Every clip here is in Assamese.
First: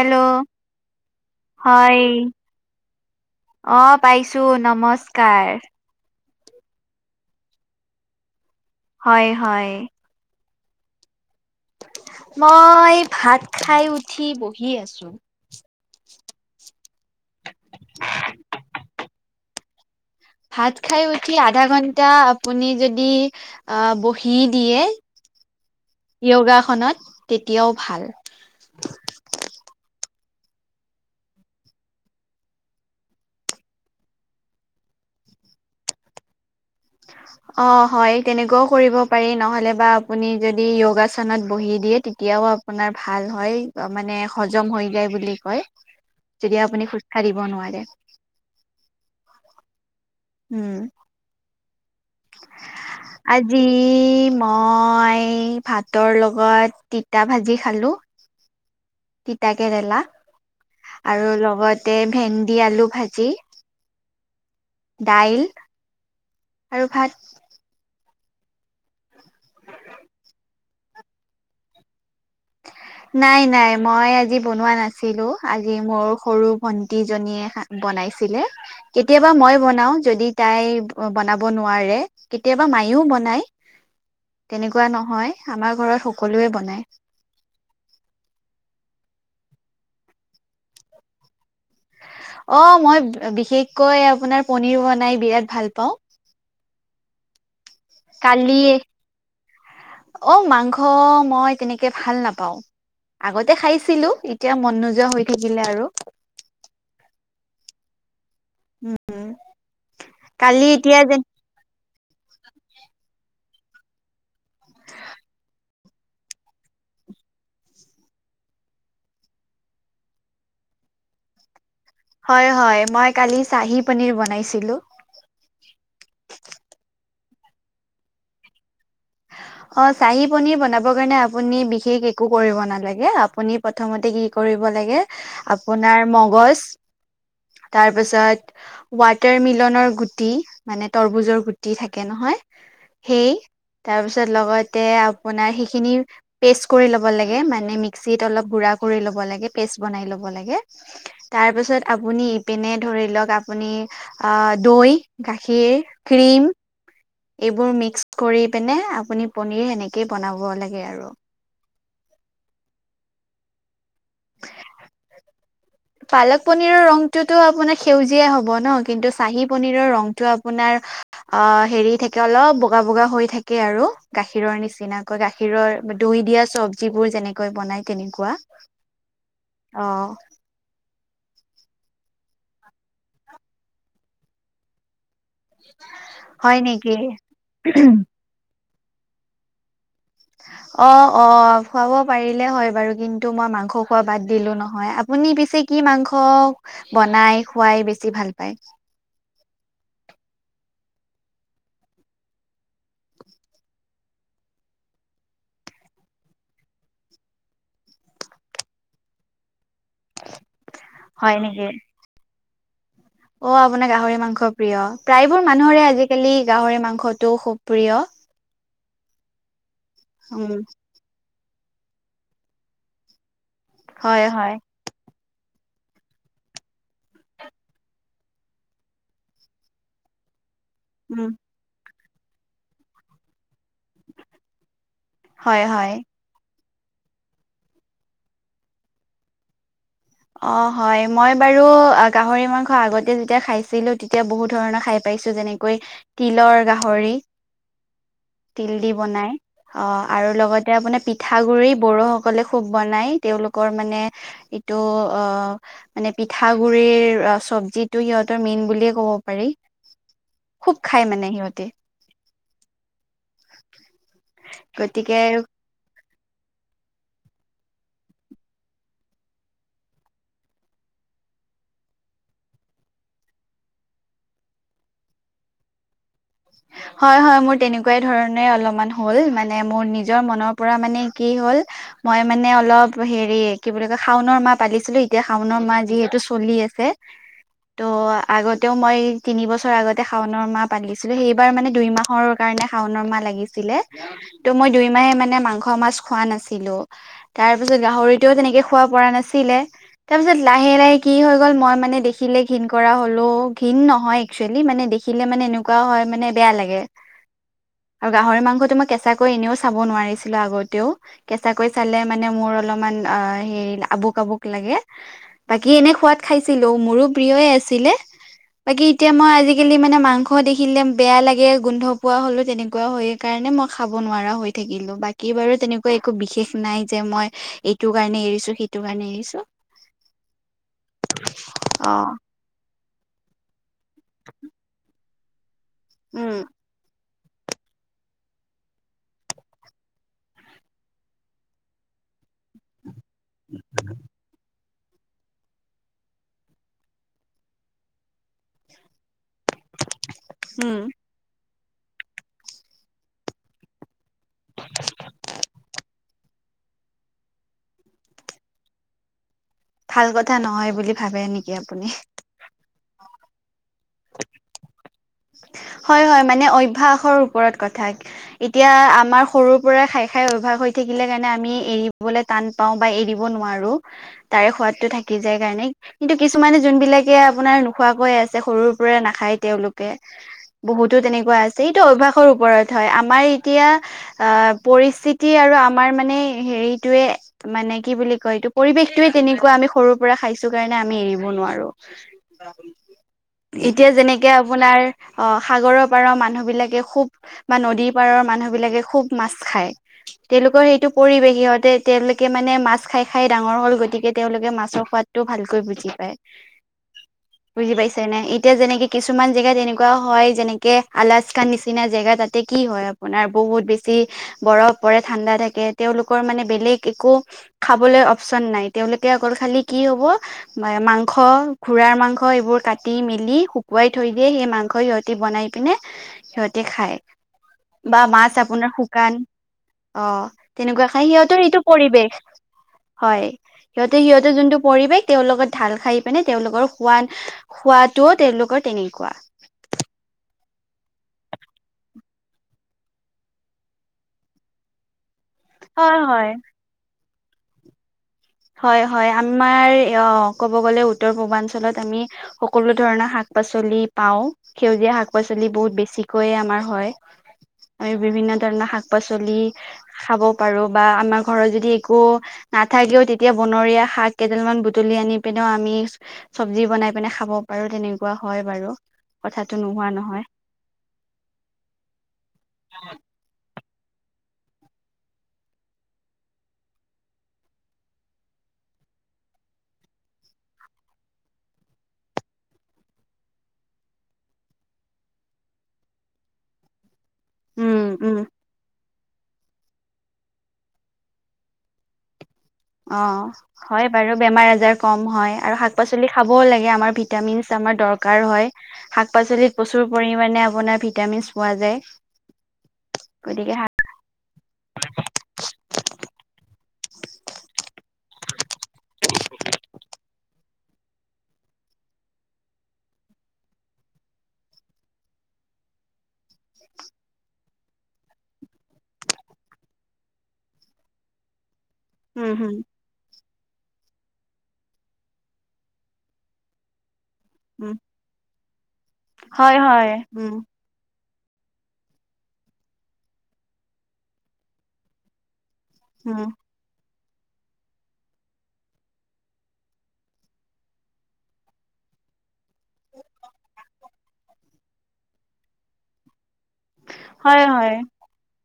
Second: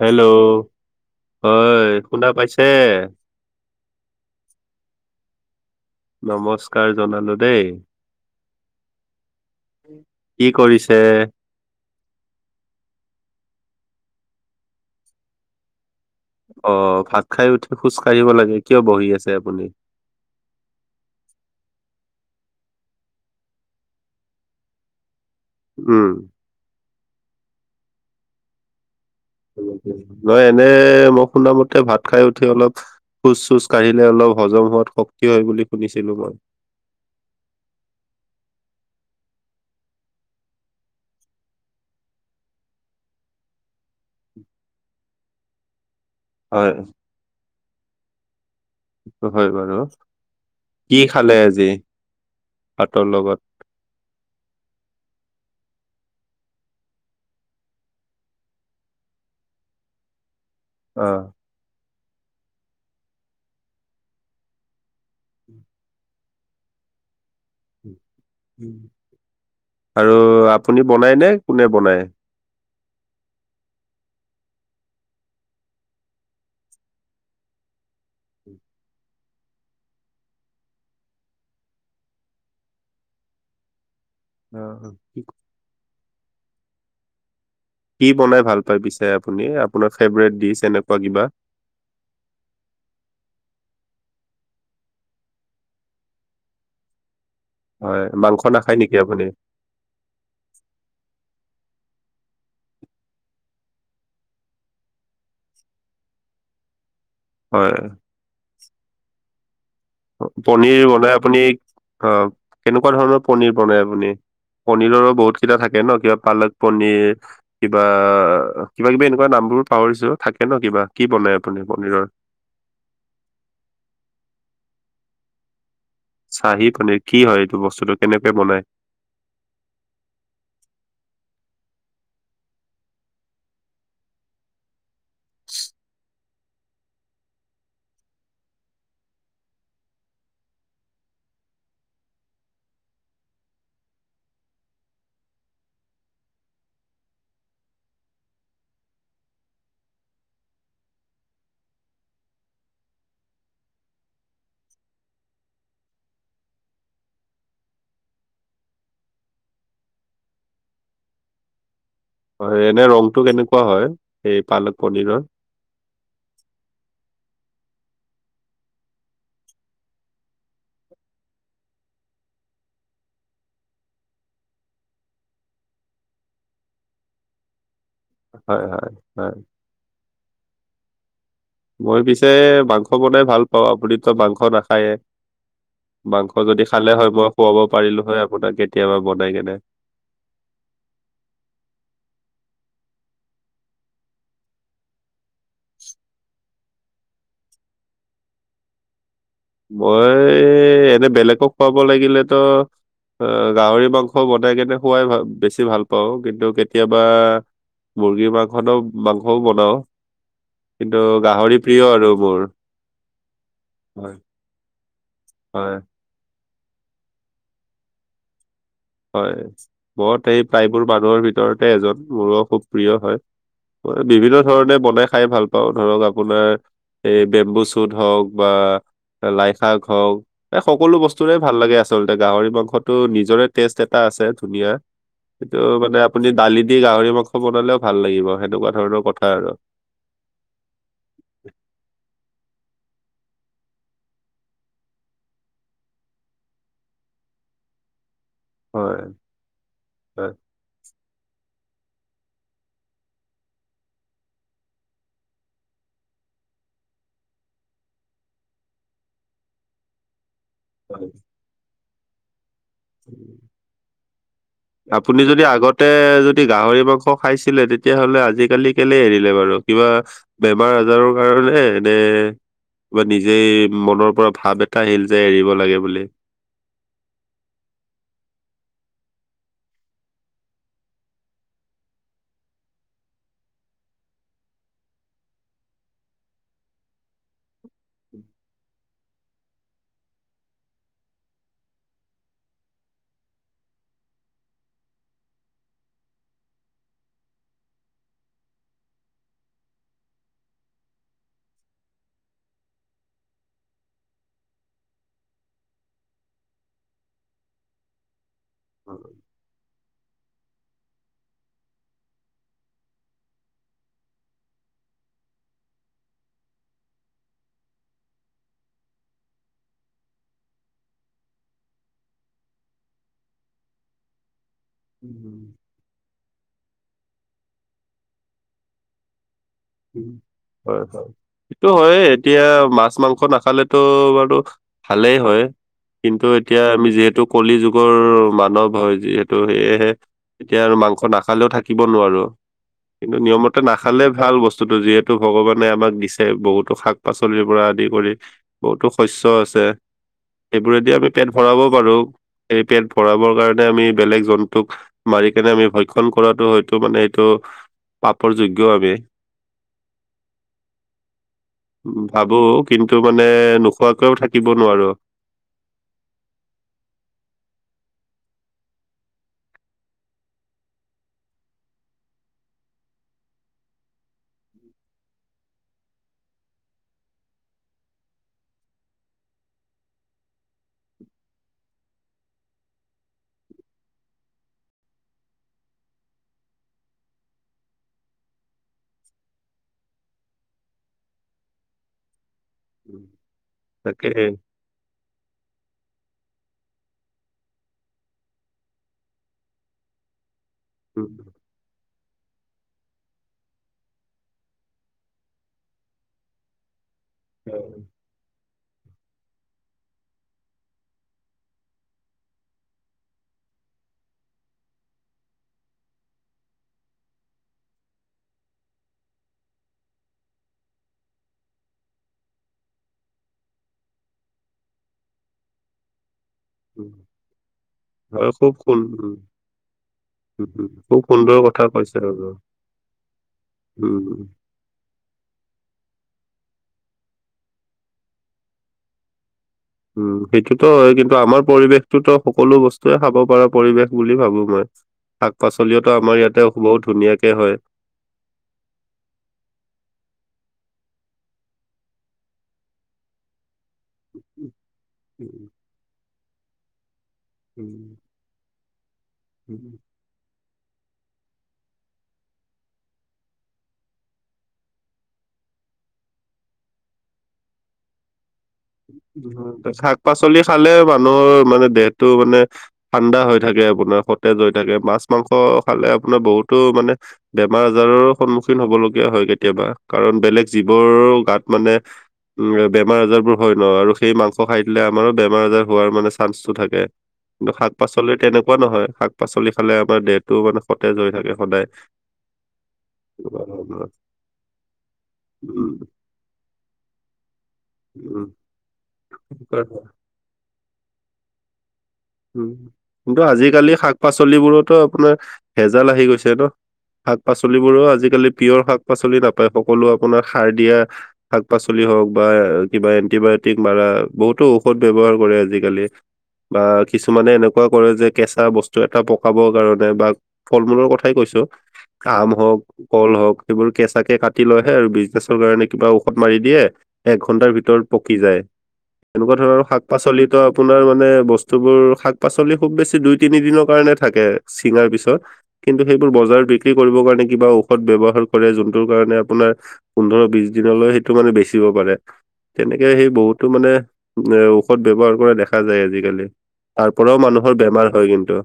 হেল্ল' হয়, শুনা পাইছে? অঁ', -পাইছো, নমস্কাৰ। নমস্কাৰ জনালো দেই। হয়-হয়। কি কৰিছে? মই ভাত খাই উঠি বহি আছো। অ', ভাত খাই উঠি খোজ কাঢ়িব লাগে, কিয় বহি আছে আপুনি? ভাত খাই উঠি আধা ঘন্টা আপুনি যদি- আহ', -বহি দিয়ে। উমঁ। ইয় গা খনত তেতিয়াও ভাল। নহয় এনেই মই শুনামতে ভাত খাই উঠি অলপ- খোজ-চোজ কাঢ়িলে অলপ হজম হোৱাত শক্তি হয় বুলি শুনিছিলো মই। [unintelligible] অঁ', -হয়। তেনেকুৱাও কৰিব পাৰি, নহ'লে বা আপুনি যদি ইয়গাখনত বহি দিয়ে তেতিয়াও- আপোনাৰ ভাল হয় মানে হজম হৈ যায় বুলি কয়। [unintelligible] যদি আপুনি খোজকাঢ়িব নোৱাৰে। টো হয় বাৰু, উম কি খালে আজি ভাতৰ লগত? আজি মই ভাতৰ লগত তিতা ভাজি খালোঁ। তিতা কেৰেলা অ আৰু লগতে ভেন্দি আলু ভাজি। দাইল আৰু ভাত। আৰু আপুনি বনাইনে কোনে বনায়? [inaudible] নাই নাই মই আজি বনোৱা নাছিলো আজি মোৰ সৰু ভন্টি জনীয়ে খা বনাইছিলে। কেতিয়াবা মই বনাওঁ যদি তাই বনাব নোৱাৰে। কেতিয়াবা মায়েও বনায় অ তেনেকুৱা নহয় আমাৰ ঘৰত সকলোৱে বনায়। কি বনাই ভাল পাই পিছে আপুনি আপোনাৰ ফেভৰেট ডিচ এনেকুৱা কিবা? অ', মই বিশেষকৈ আপোনাৰ পনিৰ বনাই বিৰাট ভাল পাওঁ। হয়, মাংস নাখায় কালি নেকি আপুনি? অ', মাংস মই তেনেকে ভাল নাপাওঁ। আগতে খাইছিলো এতিয়া মন নোযোৱা হৈ থাকিলে আৰু। হয়। উম। পনিৰ বনাই আপুনি অ' কেনেকুৱা ধৰণৰ পনিৰ বনাই আপুনি? পনিৰৰো বহুত কেইটা থাকে ন কিবা পালক পনিৰ। কিবা কিবা কিবি এনেকুৱা নামবোৰ পাহৰিছো থাকে ন কিবা কি বনাই আপুনি পনিৰৰ? হয়, হয় মই কালি চাহী পনিৰ বনাইছিলো। চাহি পনীৰ কি হয় এইটো বস্তুটো কেনেকে বনাই? অ', চাহি পনীৰ বনাব কাৰণে আপুনি বিশেষ একো কৰিব নালাগে আপুনি প্ৰথমতে কি কৰিব লাগে আপোনাৰ মগজ তাৰপিছত ৱাটাৰমিলনৰ গুটি মানে তৰমুজৰ গুটি থাকে নহয় সেই। তাৰপিছত লগতে আপোনাৰ সেইখিনি পেষ্ট কৰি ল'ব লাগে মানে মিক্সিত অলপ গুড়া কৰি ল'ব লাগে পেষ্ট বনাই ল'ব লাগে। তাৰপিছত আপুনি ইপিনে ধৰি লওঁক আপুনি আসদৈ গাখীৰ ক্ৰীম এইবোৰ মিক্স কৰি পিনে আপুনি পনিৰ সেনেকেই বনাব লাগে আৰু। হয়, এনে ৰংটো কেনেকুৱা হয় এই পালক পনীৰৰ? পালক পনিৰৰ ৰংটোতো আপোনাৰ সেউজিয়াই হ'ব ন। কিন্তু চাহি পনিৰৰ ৰংটো আপোনাৰ অ', হেৰি থাকে অলপ বগা বগা হৈ থাকে আৰু গাখীৰৰ নিচিনা। গাখীৰৰ দৈ দিয়া চব্জিবোৰ যেনেকৈ বনাই তেনেকুৱা। হয়, হয়, হয়। অ'। মই পিছে মাংস বনাই ভাল পাওঁ আপুনিতো মাংস নাখায়ে। মাংস হয় যদি নেকি খালে হয় মই খুৱাব পাৰিলো হয় আপোনাক কেতিয়াবা বনাই কেনে। অ', অ', খুৱাব পাৰিলে হয় বাৰু কিন্তু মই মাংস খোৱা বাদ দিলো নহয়। আপুনি পিছে কি মাংস বনাই খুৱাই বেছি ভাল পায়? মই এনে বেলেগক খুৱাব লাগিলেতো আহ গাহৰি মাংস বনাই কেনে খোৱাই ভে বেছি ভাল পাওঁ। কিন্তু কেতিয়াবা মুৰ্গীৰ মাংসতো মাংসও বনাওঁ কিন্তু হয় গাহৰি নেকি প্ৰিয় আৰু মোৰ। অ', আপোনাৰ হয় গাহৰি মাংস প্ৰিয়, প্ৰায়বোৰ হয় মানুহৰে আজিকালি গাহৰি মাংসটো খুব প্ৰিয়। হয়, মই সেই উম প্ৰায়বোৰ মানুহৰ ভিতৰতে এজন। মোৰো খুব প্ৰিয় হয় মই হয় বিভিন্ন হয় ধৰণে বনাই খাই ভাল পা পাওঁ ধৰক আপোনাৰ এই বেম্বু চুট হওঁক বা লাইশাক হওঁক। এই, সকলো উম বস্তুৰে ভাল লাগে আচলতে, গাহৰি মাংসটো নিজৰে টেষ্ট এটা আছে ধুনীয়া। সেইটো হয় হয় মানে আপুনি দালি দি গাহৰি মাংস বনালেও ভাল লাগিব, সেনেকুৱা ধৰণৰ কথা আৰু। অ', হয় মই বাৰু গাহৰি মাংস আগতে যেতিয়া খাইছিলো তেতিয়া বহুত ধৰণৰ খাই পাইছো যেনেকৈ তিলৰ গাহৰি। তিল দি হয় বনাই অ' আৰু হয় লগতে আপোনাৰ পিঠগুৰি বড়োস সকলে খুব বনাই, তেওঁলোকৰ মানে এইটো অ' মানে পিঠাগুৰিৰ চবজিটো সিহঁতৰ মেইন বুলিয়ে ক'ব পাৰি। [inaudible] খুব খাই হয় মানে সিহঁটি। গতিকে আপুনি যদি আগত তে, যদি গাহৰি মাংস খাইছিলে তেতিয়া হ'লে আজিকালি কেলে এৰিলে বাৰু কিবা বেমাৰ-আজাৰৰ কাৰণে নে বা নিজেই মনৰ পৰা ভাৱ এটা আহিল যে এৰিব লাগে বুলি? হয়, হয়, মোৰ তেনেকুৱাই ধৰণে অলপমান হ'ল, মানে মোৰ নিজৰ মনৰ পৰা মানে কি হ'ল মই মানে অলপ হেৰি, কি বুলি কয়, শাওনৰ মাহ পালিছিলো, এতিয়া শাওনৰ মাহ যিহেতু চলি আছে [inaudible] ত', আগতেও মই তিনিবছৰ আগতে শাওনৰ মাহ পালি সেইবাৰ মানে দুই মাহৰ কাৰণে শাওনৰ মাহ লাগিছিলে। ত', মই দুই মাহে মানে মাংস, মাছ খোৱা নাছিলো। তাৰপিছত গাহৰিতোও তেনেকে খোৱা পৰা নাছিলে তাৰপিছত লাহে-লাহে কি হৈ গ'ল মই মানে দেখিলে ঘীণ কৰা হ'লো, ঘীণ নহয় একচুৱেলি মানে দেখিলে মানে এনেকুৱাও হয়, মানে বেয়া লাগে। আৰু গাহৰি মাংসটো মই কেঁচাকৈ এনেওঁ চাব নোৱাৰিছিলোঁ আগতেও কেঁচাকৈ চালে মানে মোৰ অলপমান অ, হেৰি, আবুক-আবুক লাগে। বাকী এনে খোৱাত খাইছিলো, মোৰো প্ৰিয়য়ে আছিলে। বাকী এতিয়া মই আজিকালি মানে মাংস দেখিলে বেয়া লাগে গোন্ধ পোৱা হ'লো, তেনেকুৱা হৈ কাৰণে মই খাব নোৱাৰা হৈ থাকিলো বাকী বাৰু উম, তেনে একো বিশেষ নাই যে, মই এইটো কাৰণে এৰিছোঁ, সেইটো কাৰণে এৰিছোঁ। [unintelligible] তো অ হয়েই এতিয়া মাছ, মাংস নাখালেতো বাৰু ভালেই হয়। কিন্তু উম এতিয়া আমি যিহেতু কলি যুগৰ মানৱ হয়, যিহেতু সেয়েহে এতিয়া আৰু মাংস নাখালেও থাকিব নোৱাৰো, কিন্তু নিয়মতে নাখালে ভাল বস্তু বস্তুটো, যিহেতু ভগৱানে আমাক দিছে, বহুতো শাক-পাচলিৰ পৰা আদি কৰি। বহুতো শস্য আছে। উম সেইবোৰেদি আমি পেট ভৰাব পাৰো, এই পেট ভৰাবৰ কাৰণে আমি বেলেগ জন্তুক মাৰি কেনে আমি ভক্ষণ কৰাটো, হয়তো মানে এইটো, পাপৰ যোগ্য আমি। ভাল কথা নহয় বুলি ভাবে নেকি আপুনি? ভাবোঁ কিন্তু মানে নোখোৱাকৈও থাকিব নোৱাৰো। হয়, হয় মানে অভ্যাসৰ ওপৰত কথা। এতিয়া আমাৰ সৰুৰ পৰা খাই খাই অভ্যাস হৈ থাকিলে কাৰণে আমি এৰিবলে টান পাওঁ বা এৰি দিব নোৱাৰো, তাৰে সোৱাদটো থাকি যায় কাৰণে। কিন্তু কিছুমানে যোনবিলাকে আপোনাৰ নোখোৱাকৈ আছে সৰুৰ পৰা নাখায় তেওঁওলোকে বহুতো তেনেকুৱা আছে, এইটো অভ্যাসৰ ওপৰত হয় আমাৰ এতিয়া আহ, পৰিস্থিতি আৰু আমাৰ মানে হেৰিটোয়ে মানে কি বুলি কয় এইটো পৰিৱেশটোয়ে তেনেকুৱা আমি সৰুৰ পৰা খাইছো কাৰণে আমি এৰিব নোৱাৰো। এতিয়া তাকে যেনেকে আপোনাৰ সাগৰৰ পাৰৰ মানুহবিলাকে খুব বা নদীৰ পাৰৰ মানুহ বিলাকে খুব মাছ খায় তেওঁলোকৰ সেইটো পৰিৱেশ সিহঁতে তেওঁলোকে মানে মাছ খাই খাই ডাঙৰ হ'ল গতিকে তেওঁলোকে মাছৰ সোৱাদটো ভালকৈ বুজি পায়। বুজি পাইছে নে? এতিয়া যেনেকে কিছু কিছুমান জেগাত তেনেকুৱাও হয় যেনেকে আলাচকাৰ নিচিনা জেগা তাতে কি হয় আপোনাৰ বহুত বেছি বৰফ পৰে ঠাণ্ডা থাকে তেওঁলোকৰ মানে বেলেগ একো খাবলৈ অপচন নাই তেওঁলোকে অকল খালি কি হ'ব মাংস পুৰাৰ মাংস এইবোৰ কাটি মেলি শুকুৱাই থৈ দিয়ে সেই মাংস সিহঁতে বনাই পিনে সিহঁতে খায়। বা মাছ হয় খুব আপোনাৰ সুন্দৰ শুকান অ', উম, তেনেকুৱা খুব খায় সুন্দৰ সিহঁতৰ এইটো কথা কৈছে পৰিৱেশ। আৰু। হয়, সিহঁতে উম, সিহঁতেৰ যোনটো পৰিৱেশ তেওঁৰ লগত ঢাল খাই পিনে তেওঁলোকৰ খোৱ খোৱাতটোও তেওঁলোকৰ তেনেকুৱা। উম সেইটোতো হয় কিন্তু আমাৰ পৰিৱেশটোতো সকলো বস্তুৱয়ে খাব পৰা পৰিৱেশ বুলি ভাবো মই। শাক-পাচলিও হয় আমাৰ হয় ইয়াতে বহুত ধুনীয়াকে হয়। হয় হয় আমাৰ অ' ক'ব গলে উত্তৰ পূৰ্বাঞ্চলত আমি সকলো ধৰণৰ শাক শাক-পাচলি পাওঁ সেউজীয়া শাক-পাচলি বহুত বেছিকৈয় আমাৰ হয়। আমি বিভিন্ন ধৰণৰ শাক-পাচলি খাব পাৰো বা আমাৰ ঘৰত যদি একো নাথাকেও তে তেতিয়া বনৰীয়া শাক কেইডালমান বুটলি আনি পিনেও আমি চব্জি বনাই পিনে খাব পাৰো তেনেকুৱা হয় বাৰু। কথাটো নোহোৱা নহয় শাক-পাচলি খালে মানুহৰ মানে দেহটো মানে ঠাণ্ডা হৈ থাকে আপোনাৰ সতেজ হৈ থাকে মাছ মাংস খালে আপোনাৰ বহুতো মানে বেমাৰ আজাৰৰো সন্মুখীন হব লগীয়া হয় কেতিয়াবা কাৰণ বেলেগ জীৱৰ গাত মানে উ বেমাৰ আজাৰ বোৰ হয় ন আৰু সেই মাংস খাই দিলে আমাৰো বেমাৰ আজাৰ হোৱাৰ মানে চান্সটো থাকে। কিন্তু উম শাক-পাচলি উম তেনেকুৱা নহয় শাক-পাচলি খালে আমাৰ দেহটোও মানে সতেজ হৈ থাকে সদায়। তেনেকুৱা অ', ধৰণৰ হয় বাৰু বেমাৰ আজাৰ কম হয় আৰু উম, শাক-পাচলি খাবও লাগে আমাৰ ভিতৰত ভিটামিন আমাৰ উম, দৰকাৰ হয় শাক-পাচলি তেনেকুৱা ধৰণৰ। প্ৰচুৰ পৰিমাণে আপোনাৰ ভিটামিন পোৱা যায়। উম কিন্তু গতিকে আজিকালি শাক শাক-পাচলিবোৰতো আপোনাৰ ভেজাল আহি গৈছে ন শাক-পাচলিবোৰো আজিকালি পিয়ৰ শাক-পাচলি নাপায় সকলো আপোনাৰ সাৰ দিয়া শাক-পাচলি হওক বা কিবা এণ্টিবায়টিক মাৰা বহুতো ঔষধ ব্যৱহাৰ কৰে আজিকালি বাক কিছুমানে এনেকুৱা কৰে যে কেঁচা বস্তু এটা পকাবৰ কাৰণে বা ফল মূলৰ কথাই কৈছো আম উম হম হওঁক কল হওক সেইবোৰ কেঁচাকে কাটি লয়হে আৰু বিজনেচৰ কাৰণে কিবা ঔষধ মাৰি দিয়ে এক ঘন্টাৰ উম ভিতৰত পকি যায় এনেকুৱা হয় ধৰণৰ হয় উম শাক-পাচলিতো আপোনাৰ মানে বস্তু বস্তুবোৰ শাক-পাচলি খুব বেছি দুই তিনি দিনৰ কাৰণে থাকে চিঙাৰ পিছত কিন্তু সেইবোৰ উম বজাৰত বিক্ৰী কৰিবৰ কাৰণে কিবা ঔষধ ব্যৱহাৰ কৰে যোনটোৰ কাৰণে আপোনাৰ পোন্ধৰ বিশ দিনলৈ সেইটো মানে বেচিব পাৰে। তেনেকে সেই বহুতো মানে এ ঔষধ ব্যৱহাৰ কৰা দেখা যায় আজিকালি। তাৰ পৰাও মানুহৰ বেমাৰ হয় কিন্তু।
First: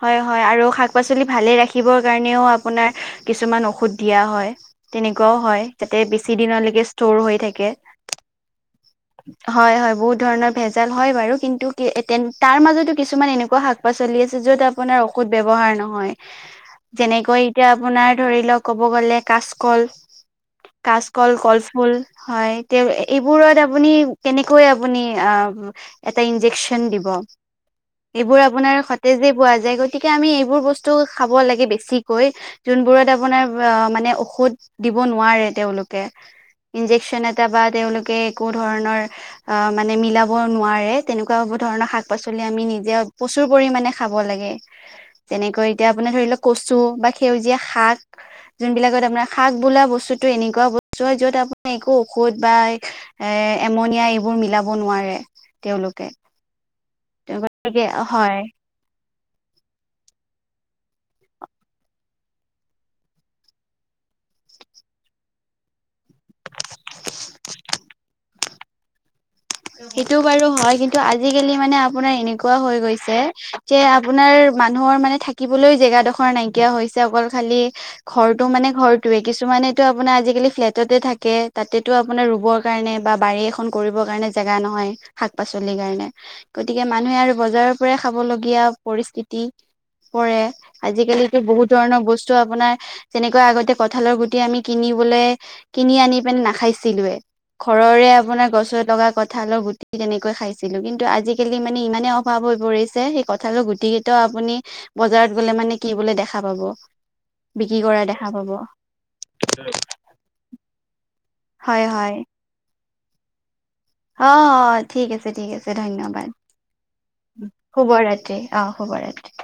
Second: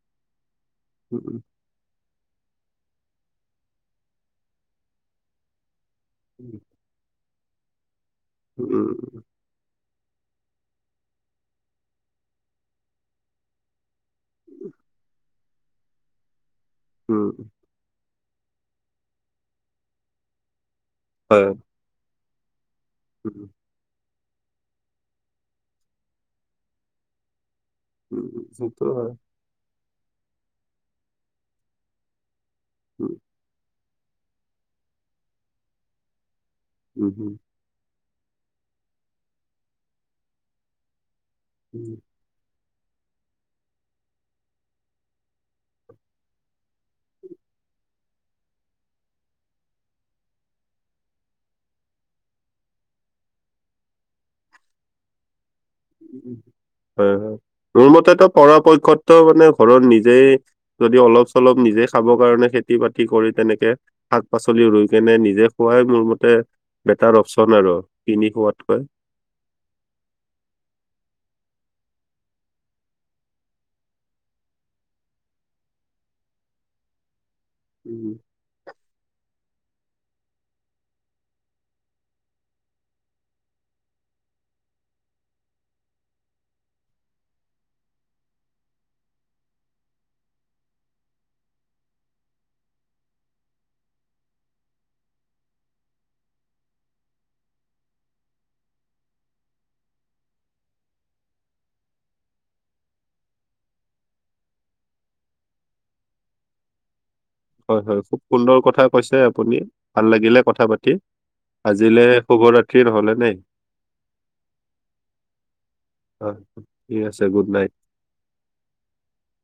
হয় হয় আৰু শাক পাচলি উম, ভালেই ৰাখি খিবৰ কাৰণেও আপোনাৰ কিছুমান ঔষধ দিয়া হয়, তেনেকুৱাও হয়্ যাতে বেছি দিনলেকে ষ্ট'ৰ হৈ থাকে। উম। হয় হয় বহুত ধৰণৰ ভেজাল হয় বাৰু কিন্তু কি এই তেন তাৰ মাজতো কিছুমান এনেকুৱা শাক পাচলি আছ য'ত আপোনাৰ ঔষধ ব্যৱহাৰ নহয়, যেনেকৈ উম, এতিয়া আপোনাৰ ধৰি লওঁক ক'ব গ'লে কাচকল, কাচকল হয়। কলফুল হয়, তেওঁ উম, এইবোৰত আপুনি কেনেকৈ আপুনি অ' এটা ইনজেকন দিব। উম, এইবোৰ আপোনাৰ সেইটো হয়। সতেজেই পোৱা যায়, গতিকে আমি এইবোৰ বস্তু খাব লাগে বেছিকৈ যোনবোৰত আপোনাৰ ৱ মানে ঔষধ দিব নোৱাৰে তেওঁলোকে। উম, ইঞ্জেকচন হম, এটা বা তেওঁলোকে একো ধৰণৰ অ' মানে মিলাব নোৱাৰে তেনেকুৱা বধৰণৰ শাক পাচলি আমি নিজে প্ৰচুৰ পৰিমাণে খাব লাগে। তেনেকৈ এতিয়া আপোনাৰ ধৰি লওঁক কচু বা সেউজীয়া শাক। যোনবিলাকত আপোনাৰ শাক বোলা বস্তুতটো এনেকুৱা বস্তু হয় য'ত আপোনাৰ একো ঔষধ বা এ এমনিয় এইবোৰ মিলাব নোৱাৰে। তেওঁলোকে হে, গতিকে মোৰ মতেত' হয় পৰাপক্ষত য' মানে ঘৰত নিজেই যদি অলপ চলপ নিজে খাব কাৰণে খেতি বাতি কৰি তেনেকে শাক পাচলি ৰুই কেনে নিজে খোৱাই মোৰ মত তে বেটাৰ অপচন আৰু কিনি খোৱাতকৈ। সেইটো বাৰু হয়, কিন্তু আজিকালি মানে আপোনাৰ এনেকুৱা হৈ গৈছে যে আপোনাৰ মানুহৰ মানে থাকিবলৈ জেগাডখৰ নাইকিয়া হৈছে, অকল খালি উম, ঘৰ টো মানে ঘৰটোয়ে কিছুমানেটো আপোনাৰ আজিকালি ফ্লেটতে থাকে, তাতেতো আপোনাৰ ৰুবৰ কাৰণে বা বাৰী এখন কৰিব কাৰণে জেগা নহয়, শাক পাচলিৰ কাৰণে। গতিকে মানুহে আৰু বজাৰৰ পৰাই খাব লগীয়া পৰিস্থিতি পৰে আজিকালিতো বহুত ধৰণৰ বস্তু আপোনাৰ যেনেকুৱা আগতে কঠালৰ গুটি আমি কিনিবলে কিনি আনি পিনে নাখাইছিলোৱে। ঘৰৰে আপোনাৰ গছৰ লগা কঠ কঁঠালৰ গুটি তেনেকৈ খাইছিলোঁ কিন্তু আজিকালি মানে ইমানেই অভাৱ হৈ পৰিছে, সেই কঁঠালৰ গুটি ত' আপুনি বজাৰত গ'লে মানে কিবলে দেখা পাব। বিক্ৰী হয় কৰা হয় খুব দেখা পাব সুন্দৰ কথা কৈছে আপুনি। ভাল লাগিলে কথা পাতি। হয় আজিলে হয় শুভ ৰাত্ৰি নহ'লে নে? অঁ অঁ ঠিক আছে ঠিক আছে ধন্যবাদ অ' ঠিক আছে গুড নাইট। শুভ ৰাত্ৰি। অঁ শুভৰাতি।